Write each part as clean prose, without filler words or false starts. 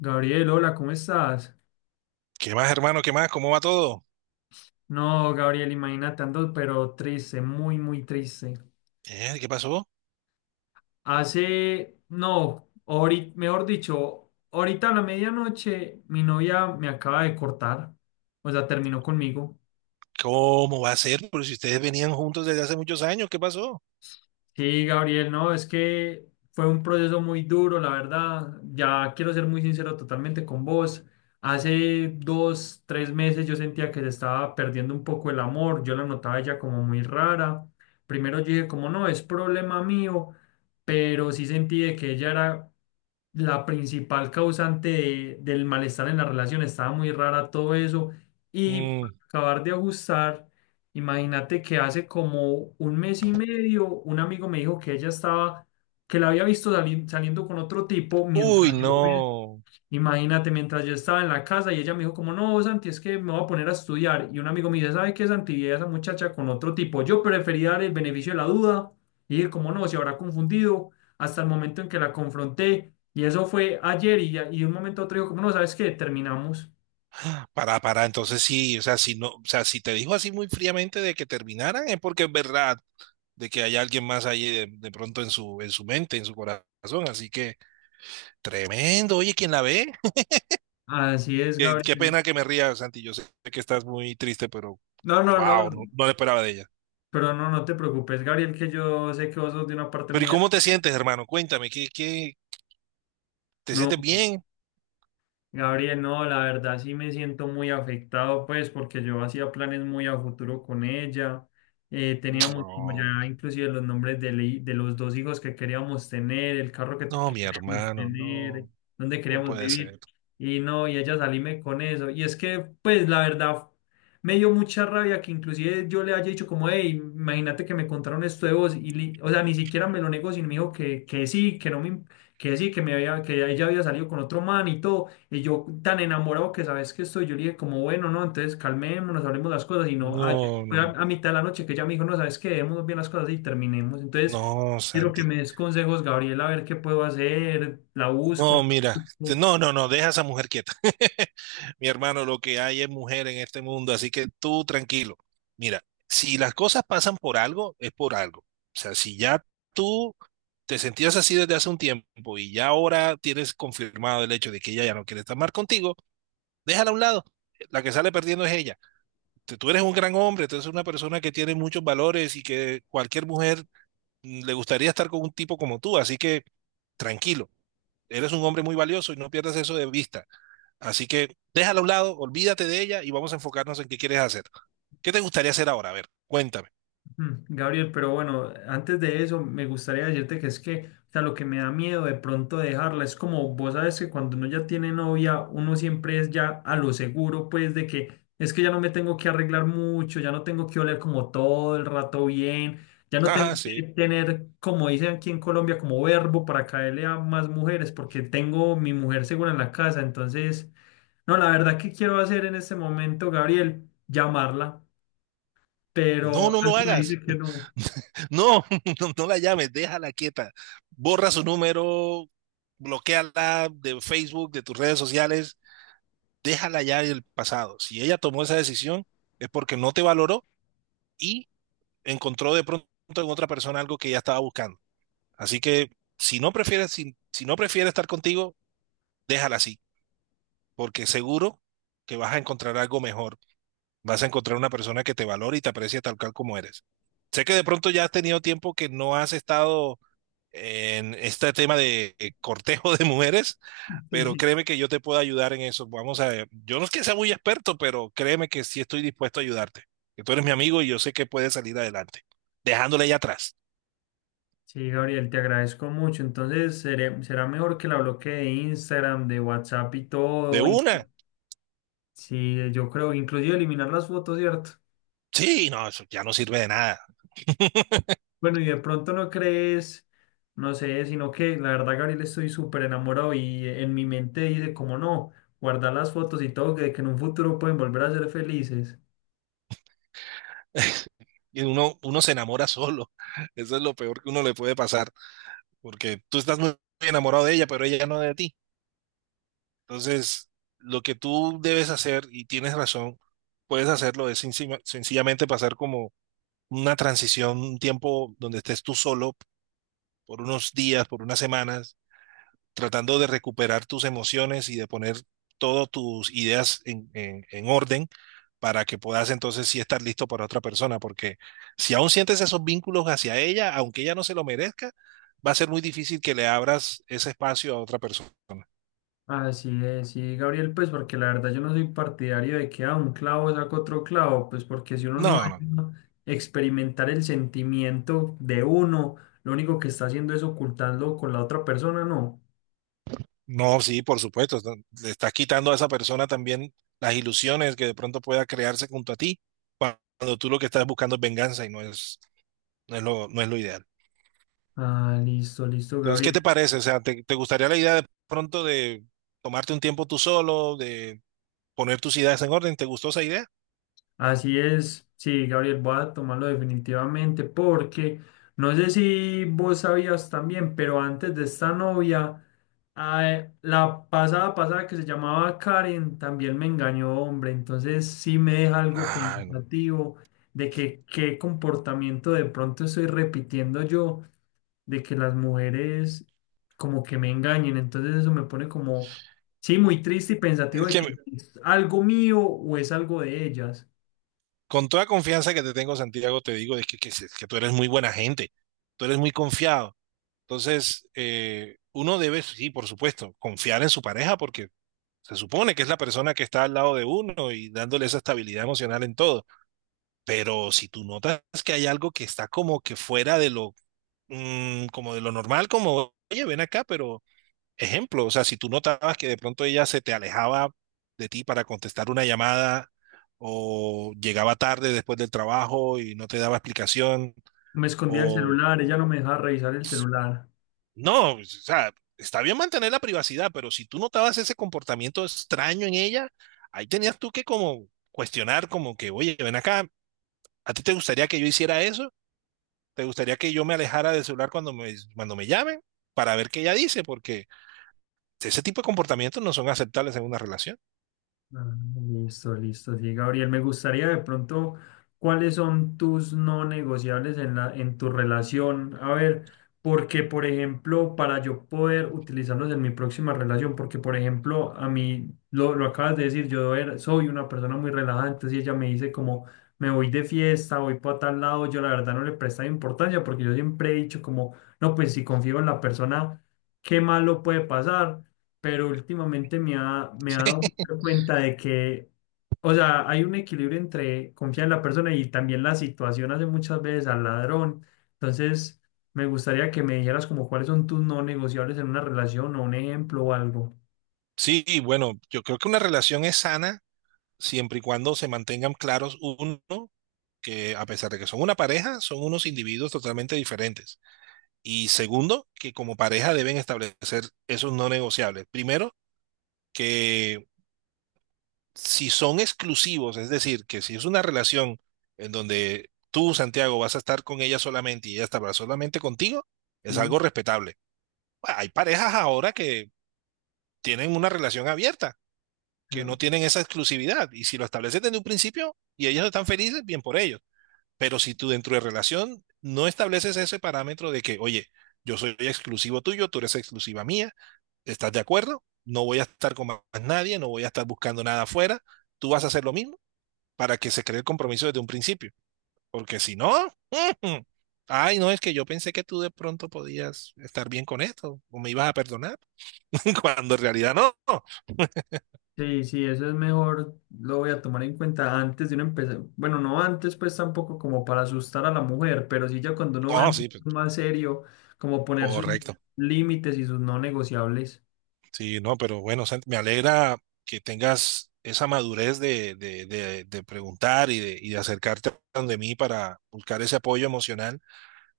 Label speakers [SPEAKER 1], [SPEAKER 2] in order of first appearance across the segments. [SPEAKER 1] Gabriel, hola, ¿cómo estás?
[SPEAKER 2] ¿Qué más, hermano? ¿Qué más? ¿Cómo va todo?
[SPEAKER 1] No, Gabriel, imagínate, ando pero triste, muy, muy triste.
[SPEAKER 2] ¿Qué pasó?
[SPEAKER 1] Hace, no, ahorita, mejor dicho, ahorita a la medianoche mi novia me acaba de cortar, o sea, terminó conmigo.
[SPEAKER 2] ¿Cómo va a ser? Pero si ustedes venían juntos desde hace muchos años, ¿qué pasó?
[SPEAKER 1] Sí, Gabriel, no, es que fue un proceso muy duro, la verdad. Ya quiero ser muy sincero totalmente con vos. Hace 2, 3 meses yo sentía que se estaba perdiendo un poco el amor. Yo la notaba ella como muy rara. Primero yo dije como no, es problema mío, pero sí sentí de que ella era la principal causante del malestar en la relación. Estaba muy rara todo eso. Y para
[SPEAKER 2] Mm,
[SPEAKER 1] acabar de ajustar, imagínate que hace como un mes y medio un amigo me dijo que ella estaba, que la había visto saliendo con otro tipo mientras
[SPEAKER 2] Uy,
[SPEAKER 1] yo.
[SPEAKER 2] no.
[SPEAKER 1] Imagínate, mientras yo estaba en la casa y ella me dijo como, no, Santi, es que me voy a poner a estudiar. Y un amigo me dice, ¿sabe qué, Santi? Vi a esa muchacha con otro tipo. Yo preferí dar el beneficio de la duda. Y dije, como no, se habrá confundido hasta el momento en que la confronté. Y eso fue ayer y, y de un momento a otro dijo, como no, ¿sabes qué? Terminamos.
[SPEAKER 2] Para, entonces sí, o sea, si no, o sea, si te dijo así muy fríamente de que terminaran, es porque es verdad de que hay alguien más ahí de pronto en su mente, en su corazón. Así que, tremendo. Oye, ¿quién la ve?
[SPEAKER 1] Así es,
[SPEAKER 2] Qué
[SPEAKER 1] Gabriel.
[SPEAKER 2] pena que me ría, Santi. Yo sé que estás muy triste, pero
[SPEAKER 1] No, no, no,
[SPEAKER 2] wow, no, no lo esperaba de ella.
[SPEAKER 1] pero no, no te preocupes, Gabriel, que yo sé que vos sos de una parte
[SPEAKER 2] Pero ¿y
[SPEAKER 1] muy...
[SPEAKER 2] cómo te sientes, hermano? Cuéntame, ¿te
[SPEAKER 1] No.
[SPEAKER 2] sientes bien?
[SPEAKER 1] Gabriel, no, la verdad sí me siento muy afectado, pues, porque yo hacía planes muy a futuro con ella. Teníamos como
[SPEAKER 2] No,
[SPEAKER 1] ya inclusive los nombres de los dos hijos que queríamos tener, el carro que,
[SPEAKER 2] no,
[SPEAKER 1] que
[SPEAKER 2] mi
[SPEAKER 1] queríamos
[SPEAKER 2] hermano,
[SPEAKER 1] tener,
[SPEAKER 2] no,
[SPEAKER 1] dónde
[SPEAKER 2] no
[SPEAKER 1] queríamos
[SPEAKER 2] puede
[SPEAKER 1] vivir.
[SPEAKER 2] ser.
[SPEAKER 1] Y no, y ella salíme con eso. Y es que, pues, la verdad, me dio mucha rabia que inclusive yo le haya dicho como, hey, imagínate que me contaron esto de vos. Y, o sea, ni siquiera me lo negó, sino me dijo que sí, que no me, que sí, que me había, que ella había salido con otro man y todo. Y yo tan enamorado que sabes que estoy, yo le dije como, bueno, no, entonces calmémonos, hablemos las cosas. Y no, ayer
[SPEAKER 2] No,
[SPEAKER 1] fue a,
[SPEAKER 2] no,
[SPEAKER 1] a mitad de la noche que ella me dijo, no, sabes que debemos bien las cosas y terminemos. Entonces,
[SPEAKER 2] no,
[SPEAKER 1] quiero que
[SPEAKER 2] Santi.
[SPEAKER 1] me des consejos, Gabriel, a ver qué puedo hacer, la busco. No
[SPEAKER 2] No,
[SPEAKER 1] la
[SPEAKER 2] mira,
[SPEAKER 1] busco.
[SPEAKER 2] no, deja a esa mujer quieta. Mi hermano, lo que hay es mujer en este mundo, así que tú tranquilo. Mira, si las cosas pasan por algo, es por algo. O sea, si ya tú te sentías así desde hace un tiempo y ya ahora tienes confirmado el hecho de que ella ya no quiere estar más contigo, déjala a un lado. La que sale perdiendo es ella. Tú eres un gran hombre, tú eres una persona que tiene muchos valores y que cualquier mujer le gustaría estar con un tipo como tú, así que tranquilo, eres un hombre muy valioso y no pierdas eso de vista. Así que déjala a un lado, olvídate de ella y vamos a enfocarnos en qué quieres hacer. ¿Qué te gustaría hacer ahora? A ver, cuéntame.
[SPEAKER 1] Mm, Gabriel, pero bueno, antes de eso me gustaría decirte que es que, o sea, lo que me da miedo de pronto dejarla es como vos sabes que cuando uno ya tiene novia, uno siempre es ya a lo seguro, pues de que es que ya no me tengo que arreglar mucho, ya no tengo que oler como todo el rato bien, ya no
[SPEAKER 2] Ah,
[SPEAKER 1] tengo que
[SPEAKER 2] sí.
[SPEAKER 1] tener, como dicen aquí en Colombia, como verbo para caerle a más mujeres, porque tengo mi mujer segura en la casa. Entonces, no, la verdad que quiero hacer en este momento, Gabriel, llamarla,
[SPEAKER 2] No,
[SPEAKER 1] pero
[SPEAKER 2] no lo
[SPEAKER 1] algo me
[SPEAKER 2] hagas.
[SPEAKER 1] dice que no.
[SPEAKER 2] No, no, no la llames, déjala quieta. Borra su número, bloqueala de Facebook, de tus redes sociales, déjala ya del pasado. Si ella tomó esa decisión, es porque no te valoró y encontró de pronto en otra persona algo que ella estaba buscando. Así que si no prefieres, si no prefiere estar contigo, déjala así, porque seguro que vas a encontrar algo mejor. Vas a encontrar una persona que te valore y te aprecie tal cual como eres. Sé que de pronto ya has tenido tiempo que no has estado en este tema de cortejo de mujeres,
[SPEAKER 1] Sí,
[SPEAKER 2] pero
[SPEAKER 1] sí.
[SPEAKER 2] créeme que yo te puedo ayudar en eso. Vamos a ver, yo no es que sea muy experto, pero créeme que sí estoy dispuesto a ayudarte. Que tú eres mi amigo y yo sé que puedes salir adelante, dejándole ya atrás.
[SPEAKER 1] Sí, Gabriel, te agradezco mucho. Entonces, será mejor que la bloquee de Instagram, de WhatsApp y
[SPEAKER 2] De
[SPEAKER 1] todo. Y...
[SPEAKER 2] una,
[SPEAKER 1] Sí, yo creo, inclusive eliminar las fotos, ¿cierto?
[SPEAKER 2] sí, no, eso ya no sirve de nada.
[SPEAKER 1] Bueno, y de pronto no crees, no sé, sino que la verdad, Gabriel, estoy súper enamorado y en mi mente dice, como no, guardar las fotos y todo, que en un futuro pueden volver a ser felices.
[SPEAKER 2] Y uno se enamora solo. Eso es lo peor que uno le puede pasar, porque tú estás muy enamorado de ella, pero ella no de ti. Entonces, lo que tú debes hacer, y tienes razón, puedes hacerlo, es sencillamente pasar como una transición, un tiempo donde estés tú solo por unos días, por unas semanas, tratando de recuperar tus emociones y de poner todas tus ideas en orden para que puedas entonces sí estar listo para otra persona, porque si aún sientes esos vínculos hacia ella, aunque ella no se lo merezca, va a ser muy difícil que le abras ese espacio a otra persona.
[SPEAKER 1] Así es, sí, Gabriel, pues porque la verdad yo no soy partidario de que a un clavo saca otro clavo, pues porque si uno no
[SPEAKER 2] No, no,
[SPEAKER 1] deja experimentar el sentimiento de uno, lo único que está haciendo es ocultarlo con la otra persona, ¿no?
[SPEAKER 2] no, sí, por supuesto, no, le estás quitando a esa persona también las ilusiones que de pronto pueda crearse junto a ti, cuando tú lo que estás buscando es venganza y no es lo ideal.
[SPEAKER 1] Ah, listo, listo,
[SPEAKER 2] Entonces, ¿qué te
[SPEAKER 1] Gabriel.
[SPEAKER 2] parece? O sea, ¿te gustaría la idea de pronto de tomarte un tiempo tú solo, de poner tus ideas en orden? ¿Te gustó esa idea?
[SPEAKER 1] Así es, sí, Gabriel, voy a tomarlo definitivamente porque no sé si vos sabías también, pero antes de esta novia, ah, la pasada pasada que se llamaba Karen también me engañó, hombre, entonces sí me deja algo
[SPEAKER 2] Ay, no.
[SPEAKER 1] pensativo de que qué comportamiento de pronto estoy repitiendo yo, de que las mujeres como que me engañen, entonces eso me pone como, sí, muy triste y pensativo
[SPEAKER 2] Es
[SPEAKER 1] de
[SPEAKER 2] que
[SPEAKER 1] que
[SPEAKER 2] me-
[SPEAKER 1] es algo mío o es algo de ellas.
[SPEAKER 2] con toda confianza que te tengo, Santiago, te digo es que, se- que tú eres muy buena gente, tú eres muy confiado. Entonces, uno debe, sí, por supuesto, confiar en su pareja porque se supone que es la persona que está al lado de uno y dándole esa estabilidad emocional en todo. Pero si tú notas que hay algo que está como que fuera de lo como de lo normal, como, oye, ven acá, pero ejemplo, o sea, si tú notabas que de pronto ella se te alejaba de ti para contestar una llamada o llegaba tarde después del trabajo y no te daba explicación
[SPEAKER 1] Me escondía el
[SPEAKER 2] o
[SPEAKER 1] celular, ella no me dejaba revisar el celular.
[SPEAKER 2] no, o sea, está bien mantener la privacidad, pero si tú notabas ese comportamiento extraño en ella, ahí tenías tú que como cuestionar como que, oye, ven acá, ¿a ti te gustaría que yo hiciera eso? ¿Te gustaría que yo me alejara del celular cuando me llamen? Para ver qué ella dice, porque ese tipo de comportamientos no son aceptables en una relación.
[SPEAKER 1] Ah, listo, listo, sí, Gabriel. Me gustaría de pronto, ¿cuáles son tus no negociables en la, en tu relación? A ver, porque, por ejemplo, para yo poder utilizarlos en mi próxima relación, porque, por ejemplo, a mí, lo acabas de decir, yo soy una persona muy relajada, entonces si ella me dice como, me voy de fiesta, voy para tal lado, yo la verdad no le prestaba importancia, porque yo siempre he dicho como, no, pues si confío en la persona, ¿qué malo puede pasar? Pero últimamente me ha dado mucha cuenta de que, o sea, hay un equilibrio entre confiar en la persona y también la situación hace muchas veces al ladrón. Entonces, me gustaría que me dijeras como cuáles son tus no negociables en una relación o un ejemplo o algo.
[SPEAKER 2] Sí, y bueno, yo creo que una relación es sana siempre y cuando se mantengan claros uno, que a pesar de que son una pareja, son unos individuos totalmente diferentes. Y segundo, que como pareja deben establecer esos no negociables. Primero, que si son exclusivos, es decir, que si es una relación en donde tú, Santiago, vas a estar con ella solamente y ella estará solamente contigo, es
[SPEAKER 1] Sí.
[SPEAKER 2] algo respetable. Bueno, hay parejas ahora que tienen una relación abierta, que no
[SPEAKER 1] Claro.
[SPEAKER 2] tienen esa exclusividad. Y si lo estableces desde un principio y ellos están felices, bien por ellos. Pero si tú dentro de relación no estableces ese parámetro de que, oye, yo soy exclusivo tuyo, tú eres exclusiva mía, ¿estás de acuerdo? No voy a estar con más nadie, no voy a estar buscando nada afuera, tú vas a hacer lo mismo para que se cree el compromiso desde un principio. Porque si no, ay, no, es que yo pensé que tú de pronto podías estar bien con esto o me ibas a perdonar. Cuando en realidad no.
[SPEAKER 1] Sí, sí, eso es mejor, lo voy a tomar en cuenta antes de uno empezar. Bueno, no antes, pues tampoco como para asustar a la mujer, pero sí ya cuando uno va
[SPEAKER 2] No, sí, pues,
[SPEAKER 1] más serio, como poner sus
[SPEAKER 2] correcto.
[SPEAKER 1] límites y sus no negociables.
[SPEAKER 2] Sí, no, pero bueno, Santi, me alegra que tengas esa madurez de preguntar y de acercarte a donde mí para buscar ese apoyo emocional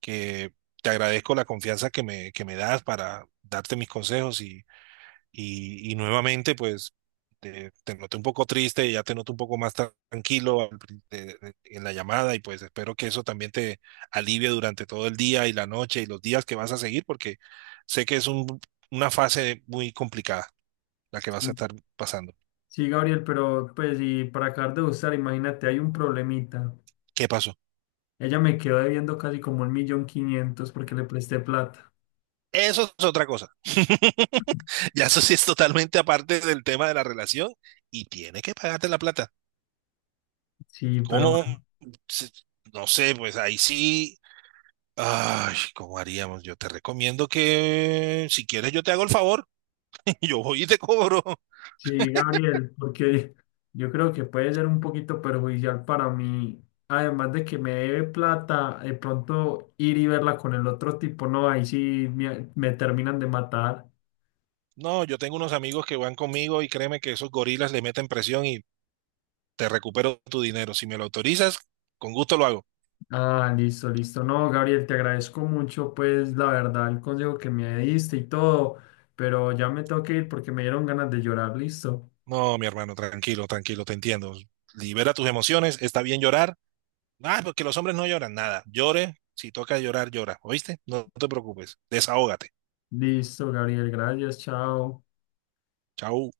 [SPEAKER 2] que te agradezco la confianza que me das para darte mis consejos. Y, y y nuevamente, pues, te noté un poco triste, ya te noto un poco más tranquilo al pri- de- en la llamada y pues espero que eso también te alivie durante todo el día y la noche y los días que vas a seguir, porque sé que es una fase muy complicada la que vas a estar pasando.
[SPEAKER 1] Sí, Gabriel, pero pues y para acabar de gustar, imagínate, hay un problemita.
[SPEAKER 2] ¿Qué pasó?
[SPEAKER 1] Ella me quedó debiendo casi como 1.500.000 porque le presté plata.
[SPEAKER 2] Eso es otra cosa. Ya eso sí es totalmente aparte del tema de la relación y tiene que pagarte la plata.
[SPEAKER 1] Sí, pero
[SPEAKER 2] ¿Cómo?
[SPEAKER 1] bueno.
[SPEAKER 2] Se- No sé, pues ahí sí ay, ¿cómo haríamos? Yo te recomiendo que si quieres yo te hago el favor y yo voy y te cobro.
[SPEAKER 1] Sí, Gabriel, porque yo creo que puede ser un poquito perjudicial para mí. Además de que me debe plata, de pronto ir y verla con el otro tipo, no, ahí sí me terminan de matar.
[SPEAKER 2] No, yo tengo unos amigos que van conmigo y créeme que esos gorilas le meten presión y te recupero tu dinero. Si me lo autorizas, con gusto lo hago.
[SPEAKER 1] Ah, listo, listo. No, Gabriel, te agradezco mucho, pues la verdad, el consejo que me diste y todo, pero ya me tengo que ir porque me dieron ganas de llorar. Listo.
[SPEAKER 2] No, mi hermano, tranquilo, tranquilo, te entiendo. Libera tus emociones, está bien llorar. Ah, porque los hombres no lloran nada. Llore, si toca llorar, llora. ¿Oíste? No te preocupes, desahógate.
[SPEAKER 1] Listo, Gabriel, gracias, chao.
[SPEAKER 2] Chau.